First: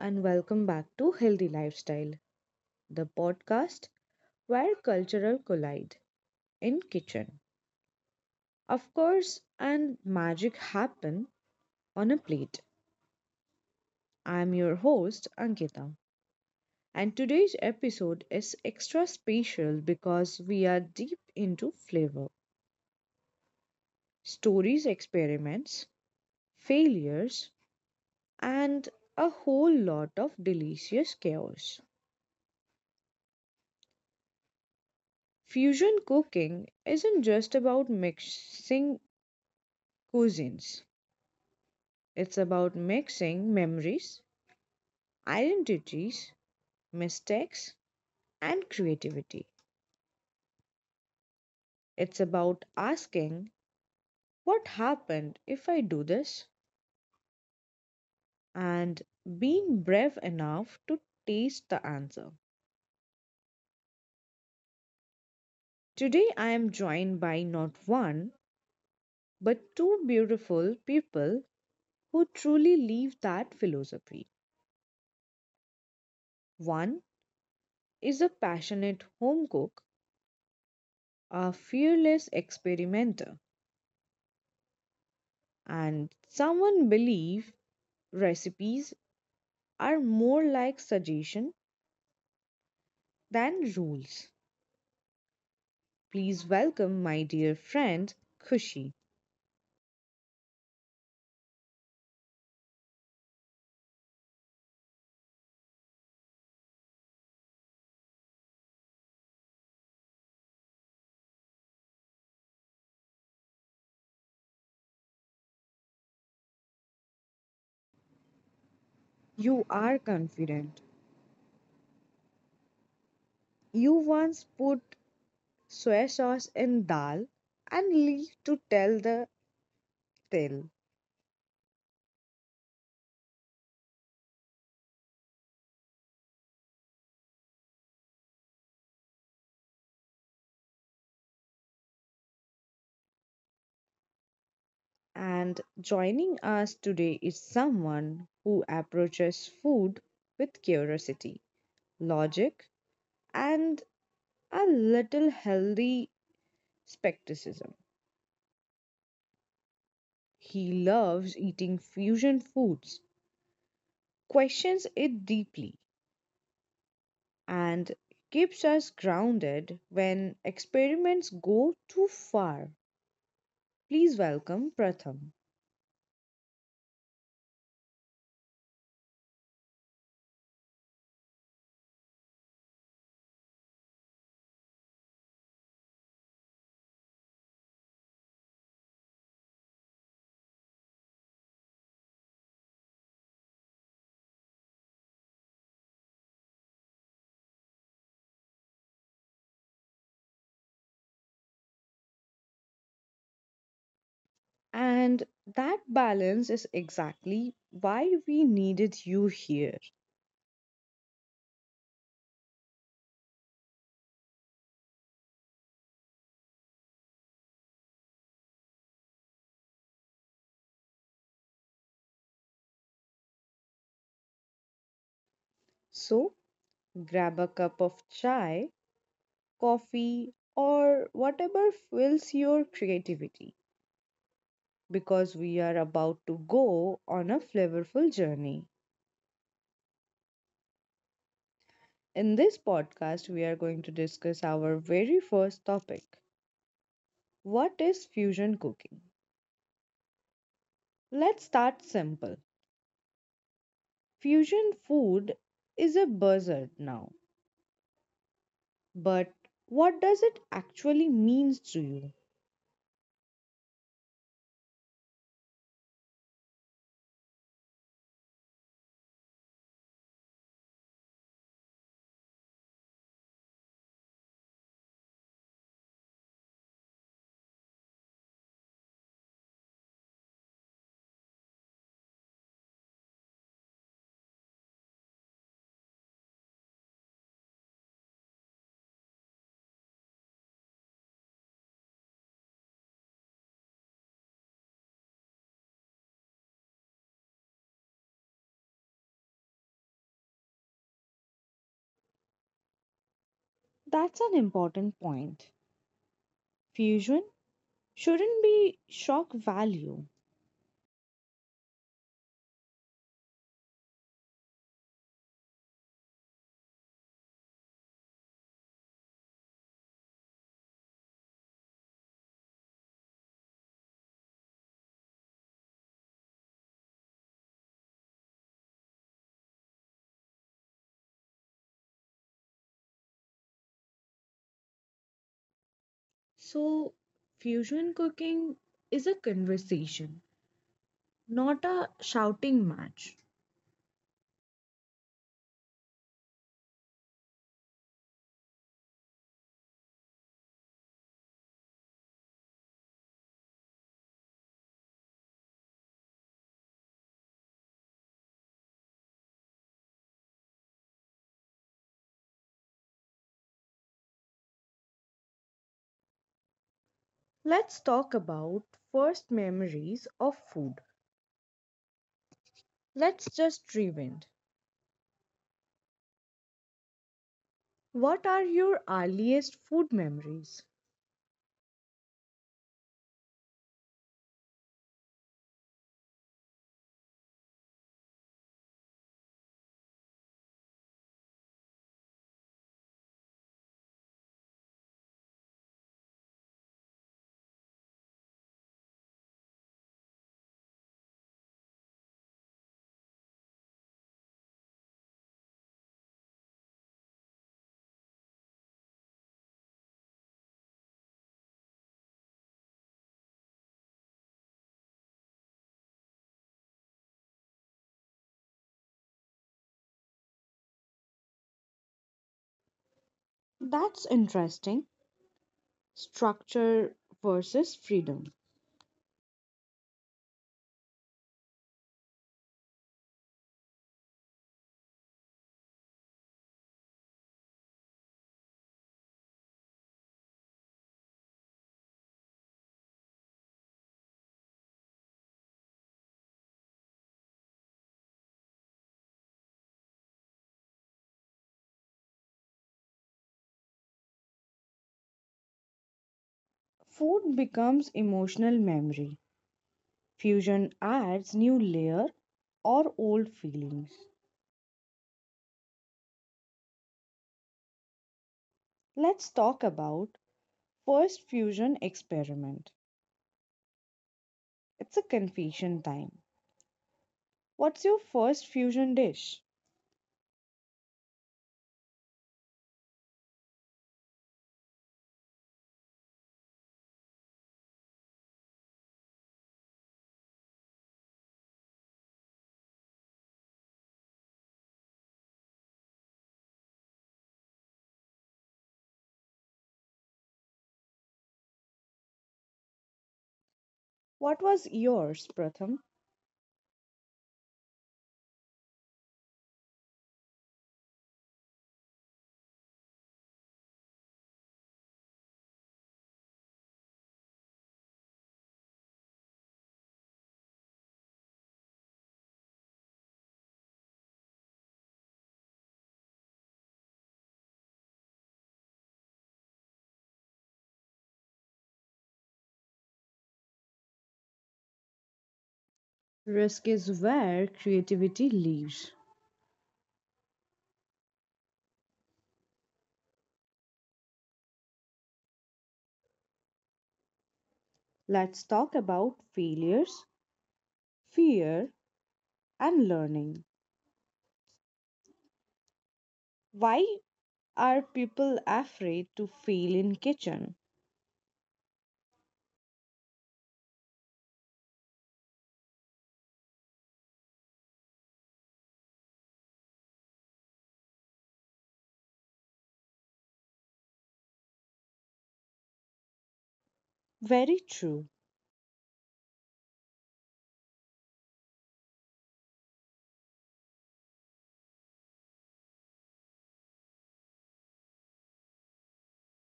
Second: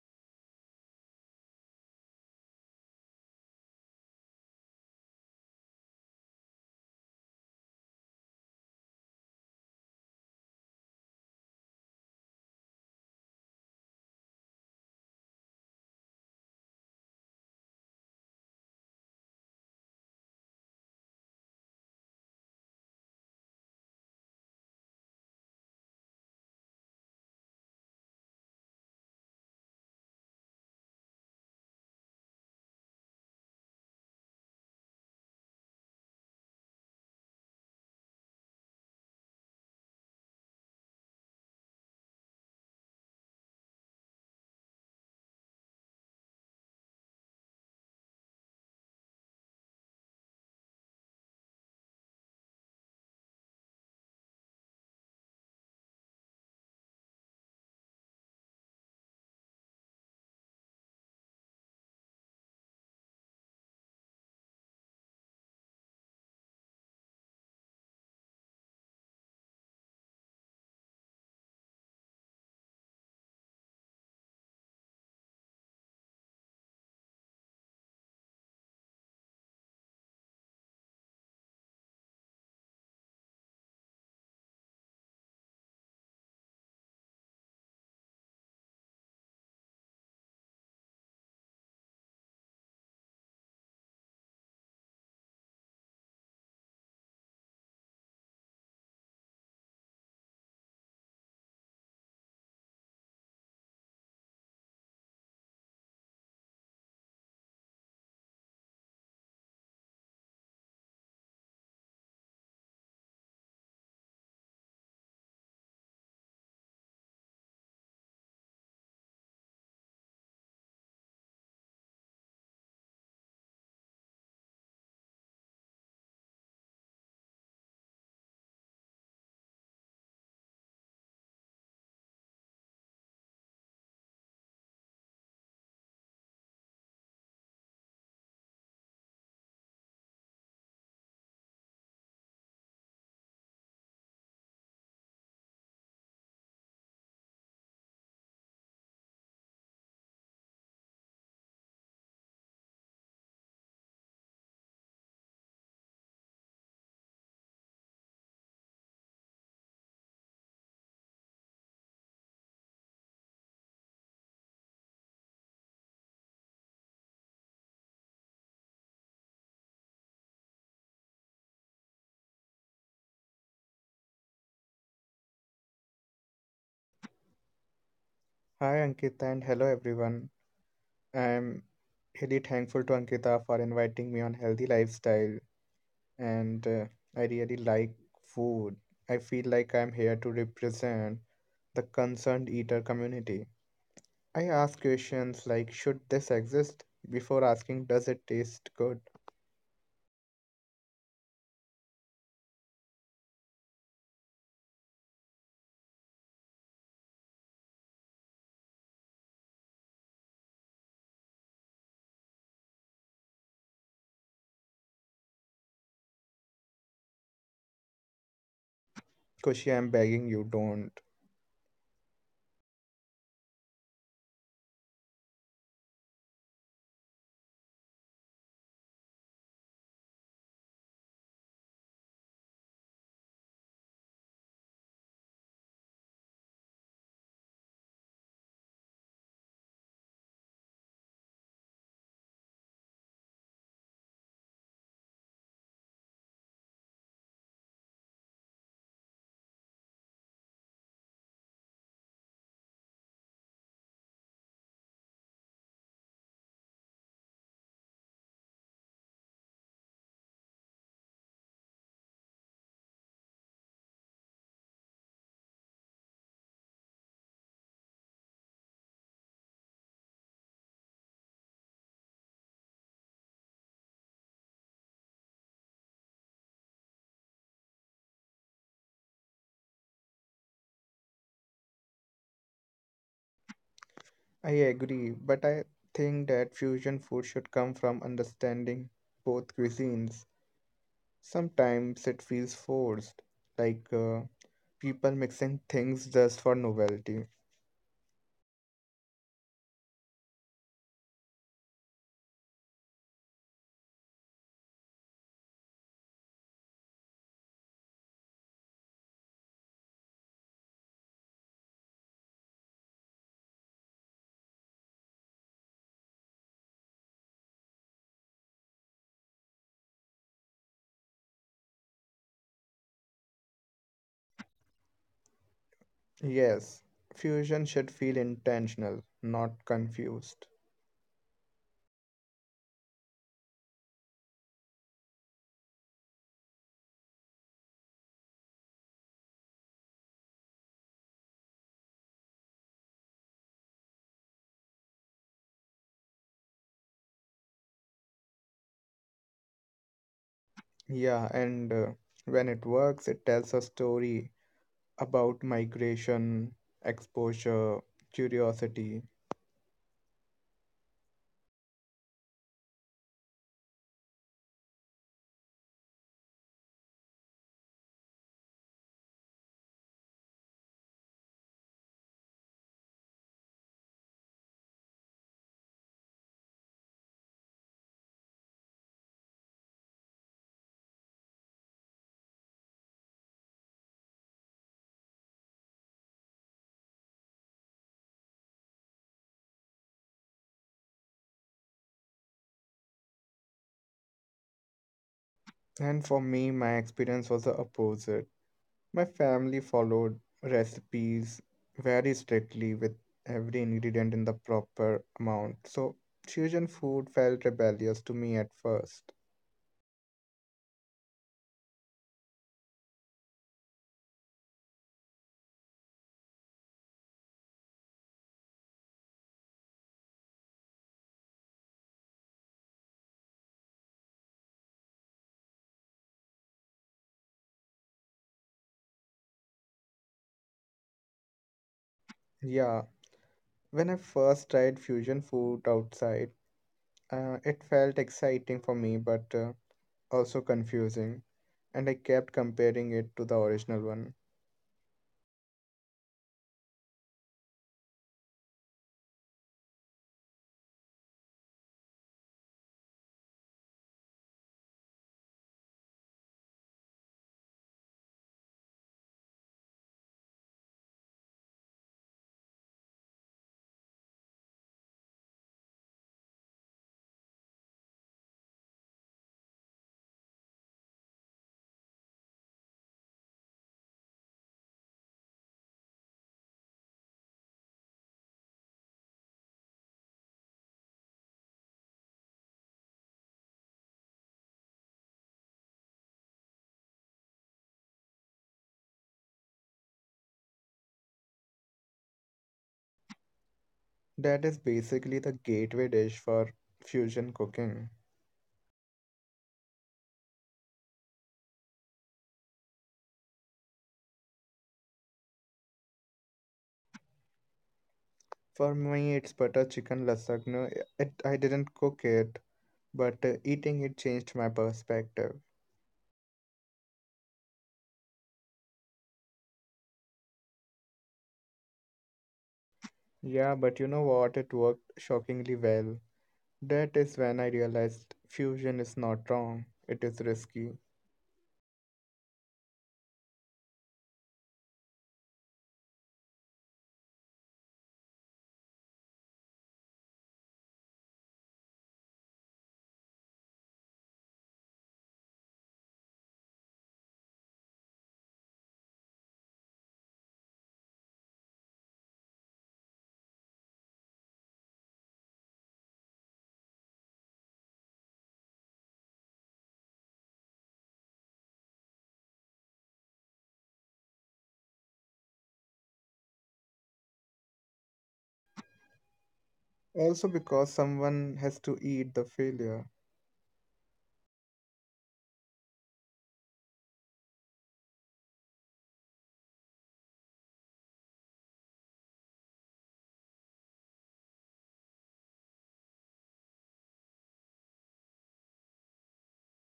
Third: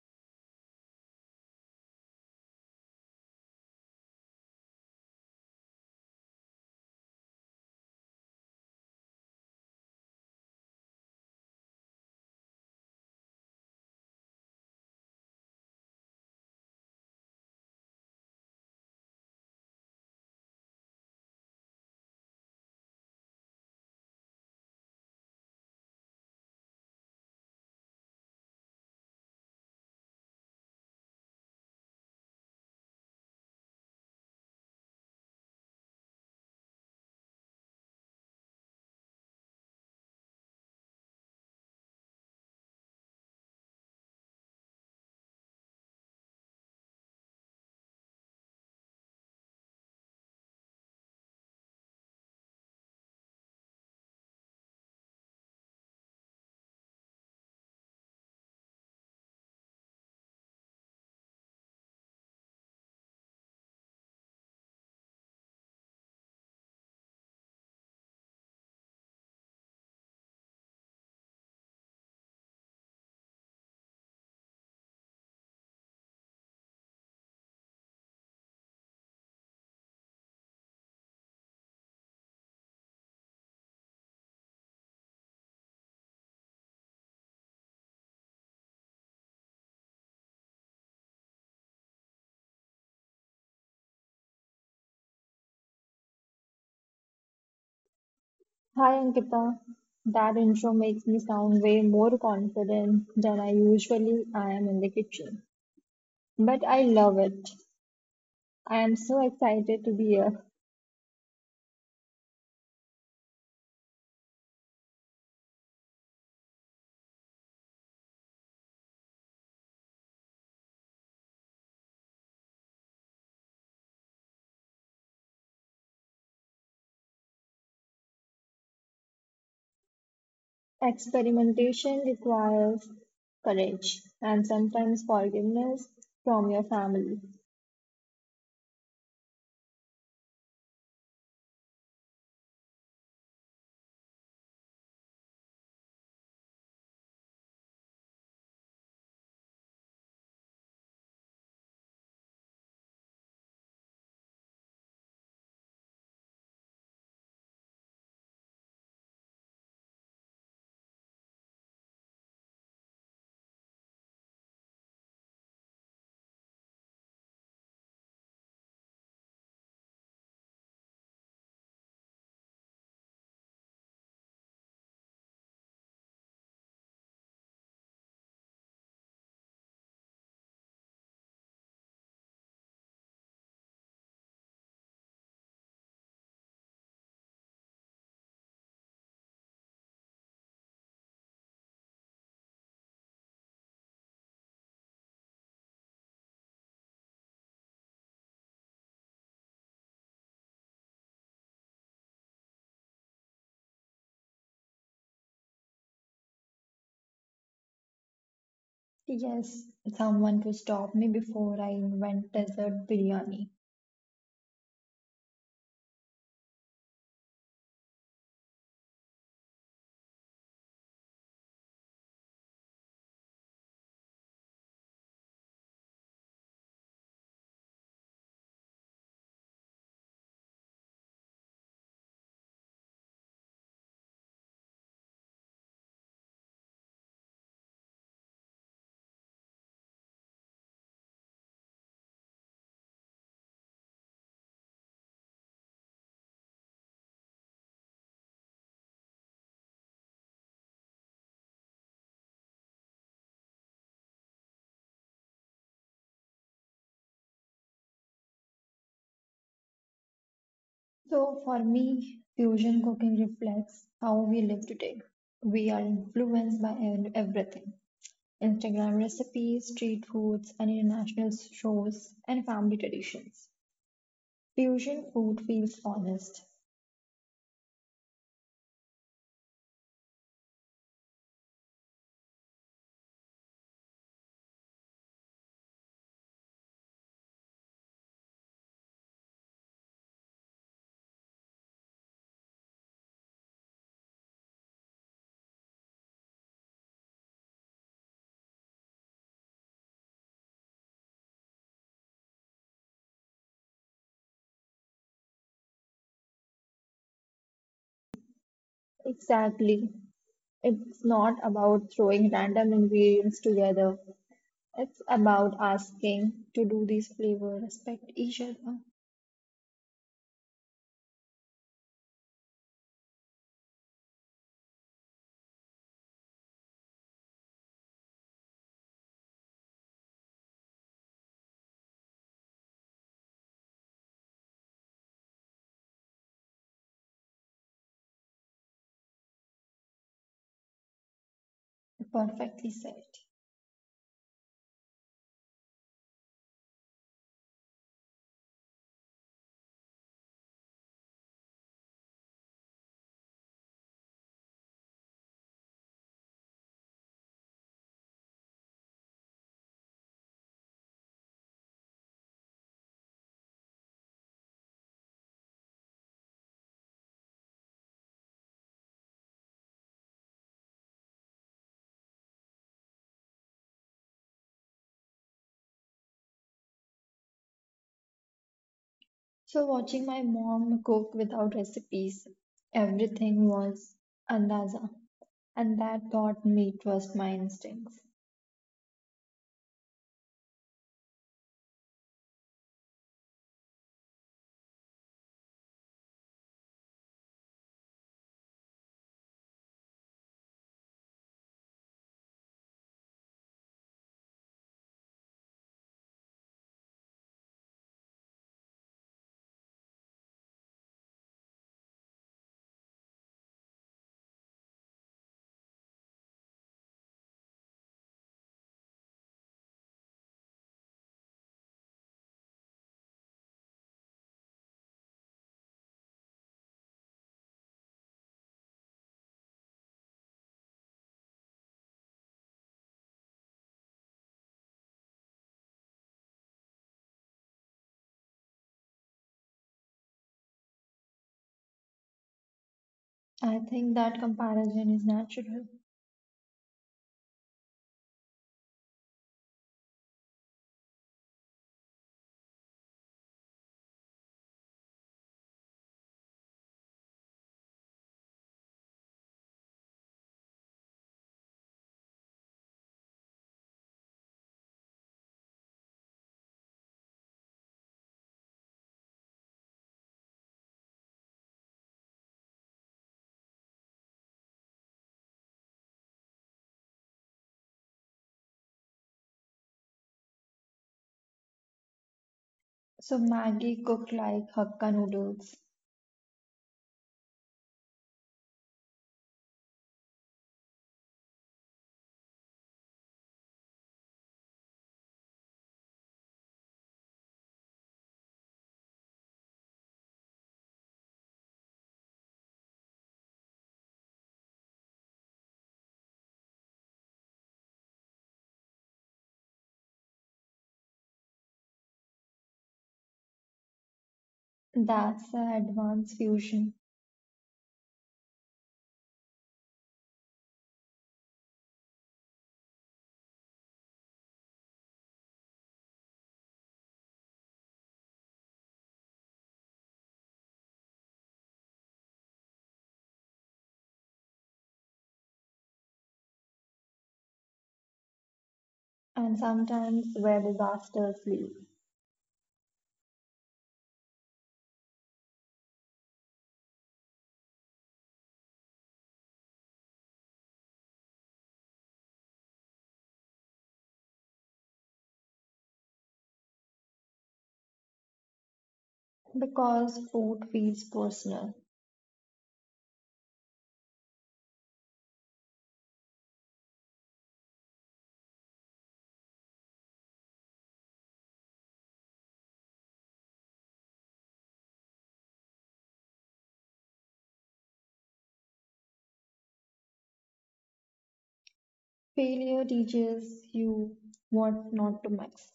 and welcome back to Healthy Lifestyle, the podcast where cultural collide in kitchen. Of course, and magic happen on a plate. I'm your host, Ankita, and today's episode is extra special because we are deep into flavor, stories, experiments, failures, and a whole lot of delicious chaos. Fusion cooking isn't just about mixing cuisines. It's about mixing memories, identities, mistakes, and creativity. It's about asking, what happened if I do this? And being brave enough to taste the answer. Today, I am joined by not one, but two beautiful people who truly live that philosophy. One is a passionate home cook, a fearless experimenter, and someone believes recipes are more like suggestion than rules. Please welcome my dear friend Khushi. Hi Ankita, that intro makes me sound way more confident than I usually I am in the kitchen. But I love it. I am so excited to be here. You are confident. You once put soy sauce in dal and leave to tell the tale. Experimentation requires courage and sometimes forgiveness from your family. And joining us today is someone who approaches food with curiosity, logic, and a little healthy skepticism. He loves eating fusion foods, questions it deeply, and keeps us grounded when experiments go too far. Please welcome Pratham. Hi Ankita and hello everyone. I'm really thankful to Ankita for inviting me on Healthy Lifestyle and I really like food. I feel like I'm here to represent the concerned eater community. I ask questions like should this exist before asking does it taste good? And that balance is exactly why we needed you here. Yes, someone to stop me before I invent desert biryani. Kushi, I'm begging you don't. So grab a cup of chai, coffee, or whatever fills your creativity because we are about to go on a flavorful journey. In this podcast, we are going to discuss our very first topic: what is fusion cooking? Let's start simple. Fusion food is a buzzword now, but what does it actually means to you? So, for me, fusion cooking reflects how we live today. We are influenced by everything, Instagram recipes, street foods, and international shows, and family traditions. Fusion food feels honest. I agree, but I think that fusion food should come from understanding both cuisines. Sometimes it feels forced, like people mixing things just for novelty. That's an important point. Fusion shouldn't be shock value. Exactly. It's not about throwing random ingredients together. It's about asking to do these flavors, respect each other. Yes, fusion should feel intentional, not confused. So, fusion cooking is a conversation, not a shouting match. Perfectly said. Yeah, and when it works, it tells a story about migration, exposure, curiosity. Let's talk about first memories of food. Let's just rewind. What are your earliest food memories? So watching my mom cook without recipes, everything was andaza and that taught me trust my instincts. And for me, my experience was the opposite. My family followed recipes very strictly with every ingredient in the proper amount, so fusion food felt rebellious to me at first. That's interesting. Structure versus freedom. Yeah, when I first tried fusion food outside, it felt exciting for me but also confusing, and I kept comparing it to the original one. I think that comparison is natural. Food becomes emotional memory. Fusion adds new layer or old feelings. Let's talk about first fusion experiment. It's a confession time. What's your first fusion dish? So Maggie cooked like Hakka noodles. That is basically the gateway dish for fusion cooking. What was yours, Pratham? For me, it's butter chicken lasagna. I didn't cook it, but eating it changed my perspective. That's a advanced fusion. Yeah, but you know what? It worked shockingly well. That is when I realized fusion is not wrong, it is risky. Risk is where creativity lives. And sometimes where disasters lead. Let's talk about failures, fear, and learning. Why are people afraid to fail in kitchen? Because food feels personal. Also, because someone has to eat the failure, Very true. Failure teaches you what not to mix.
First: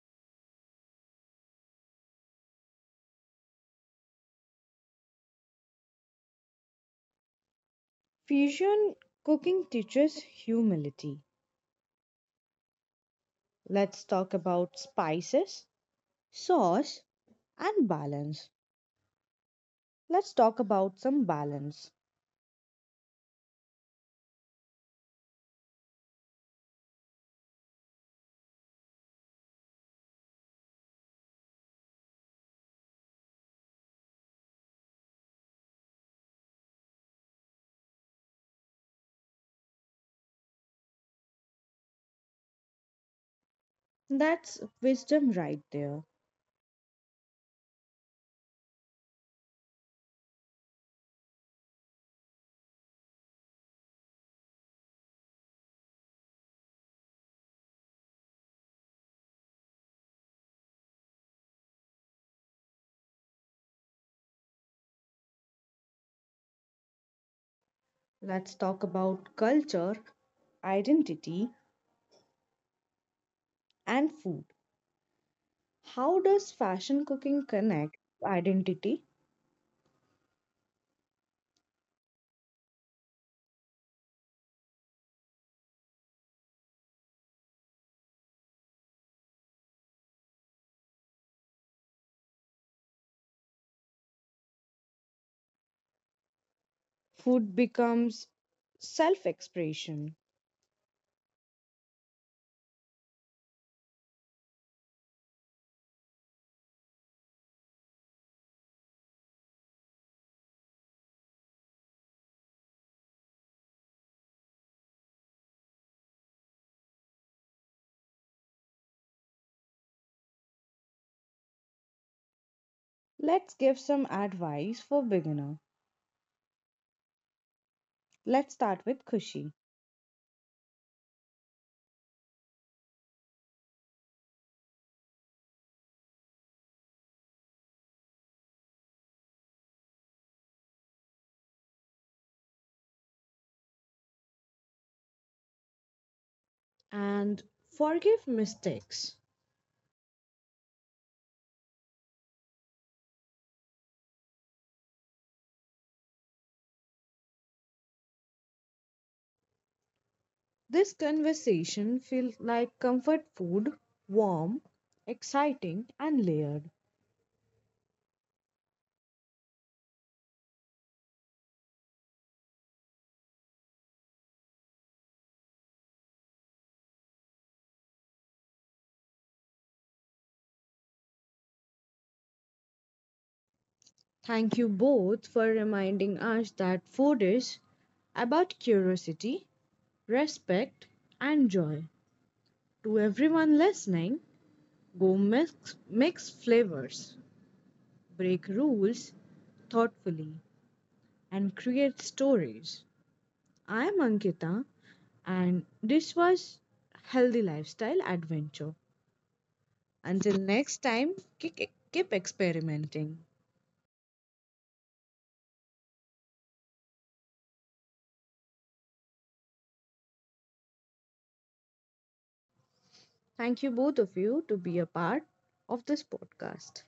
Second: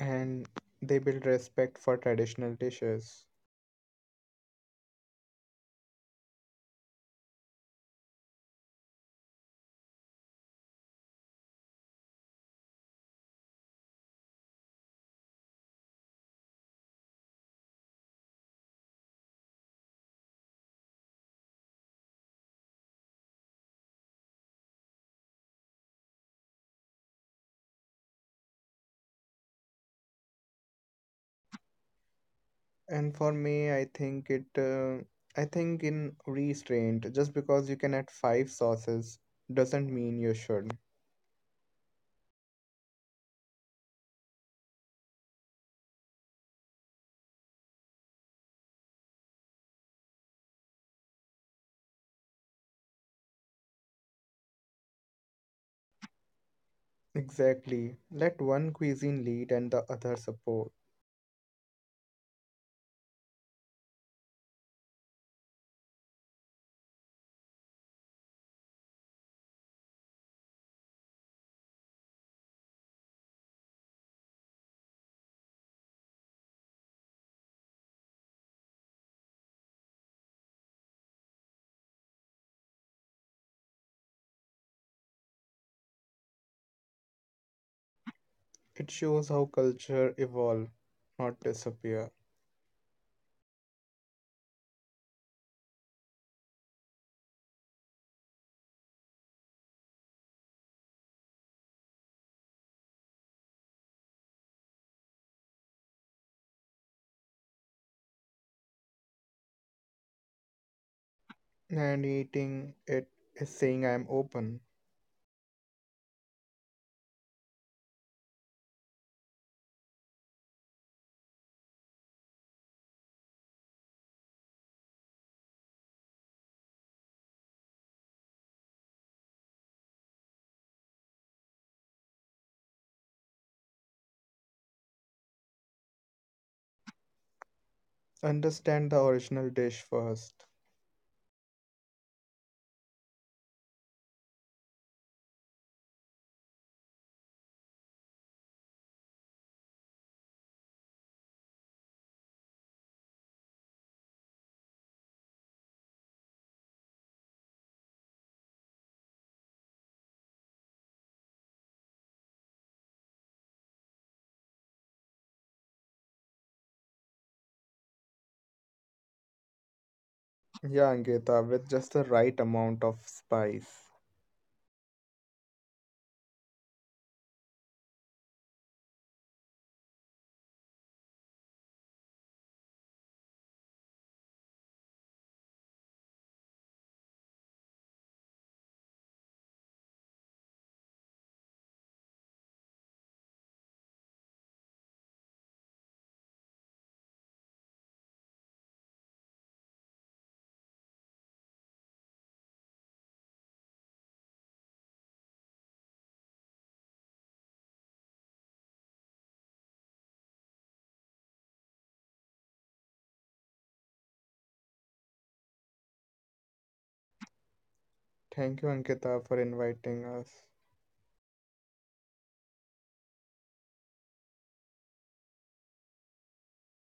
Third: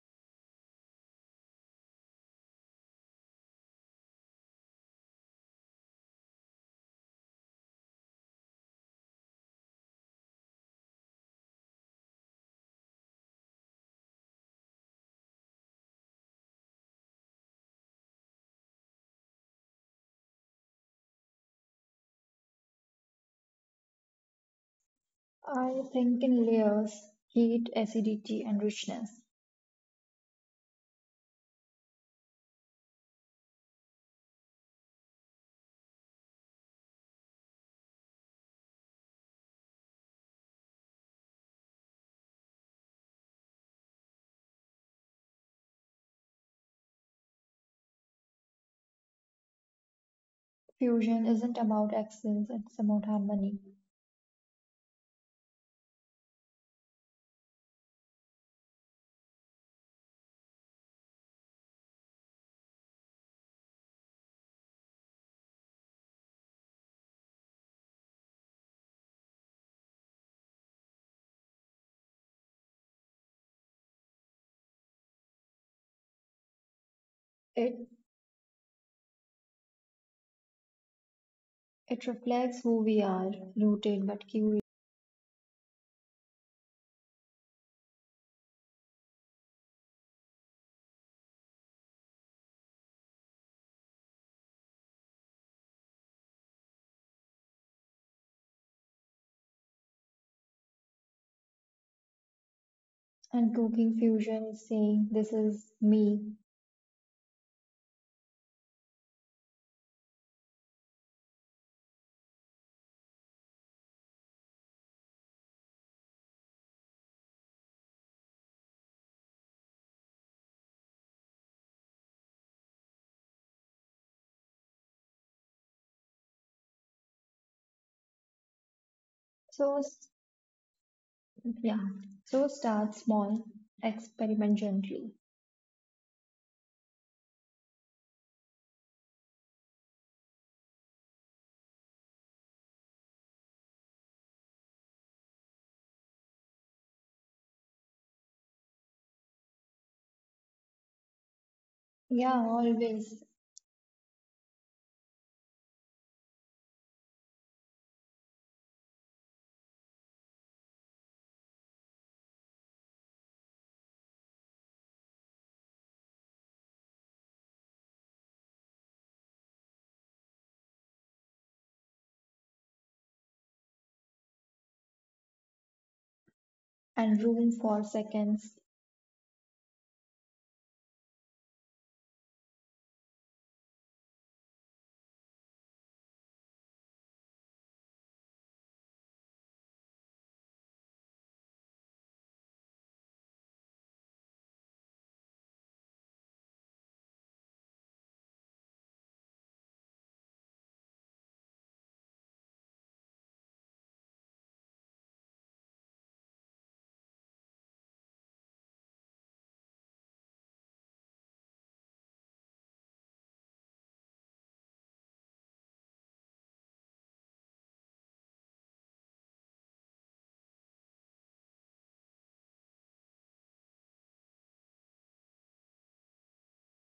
and they build respect for traditional dishes. Fusion cooking teaches humility. Let's talk about spices, sauce, and balance. Let's talk about some balance. I think in layers, heat, acidity, and richness. And for me, I think in restraint, just because you can add 5 sauces doesn't mean you should. That's wisdom right there. Fusion isn't about excellence, it's about harmony. Exactly. Let one cuisine lead and the other support. Let's talk about culture, identity, and food. How does fashion It cooking connect to identity? it reflects who we are, rooted but curious. It shows how culture evolve, not disappear. Food becomes self expression. And cooking fusion is saying this is me. And eating it is saying I'm open. Let's give some advice for beginners. Let's start with Kushi. So Yeah. So start small, experiment gently. Understand the original dish first. And forgive mistakes. Yeah, always. This conversation feels like comfort food, warm, exciting, and layered. Yeah, Ankita, with just the right amount of spice. And room for seconds Thank you both for reminding us that food is about curiosity, respect, and joy. To everyone listening, go mix, mix flavors, break rules thoughtfully, and create stories. I am Ankita, and this was Healthy Lifestyle Adventure. Until next time, keep experimenting. Thank you, Ankita, for inviting us. Thank you both of you to be a part of this podcast.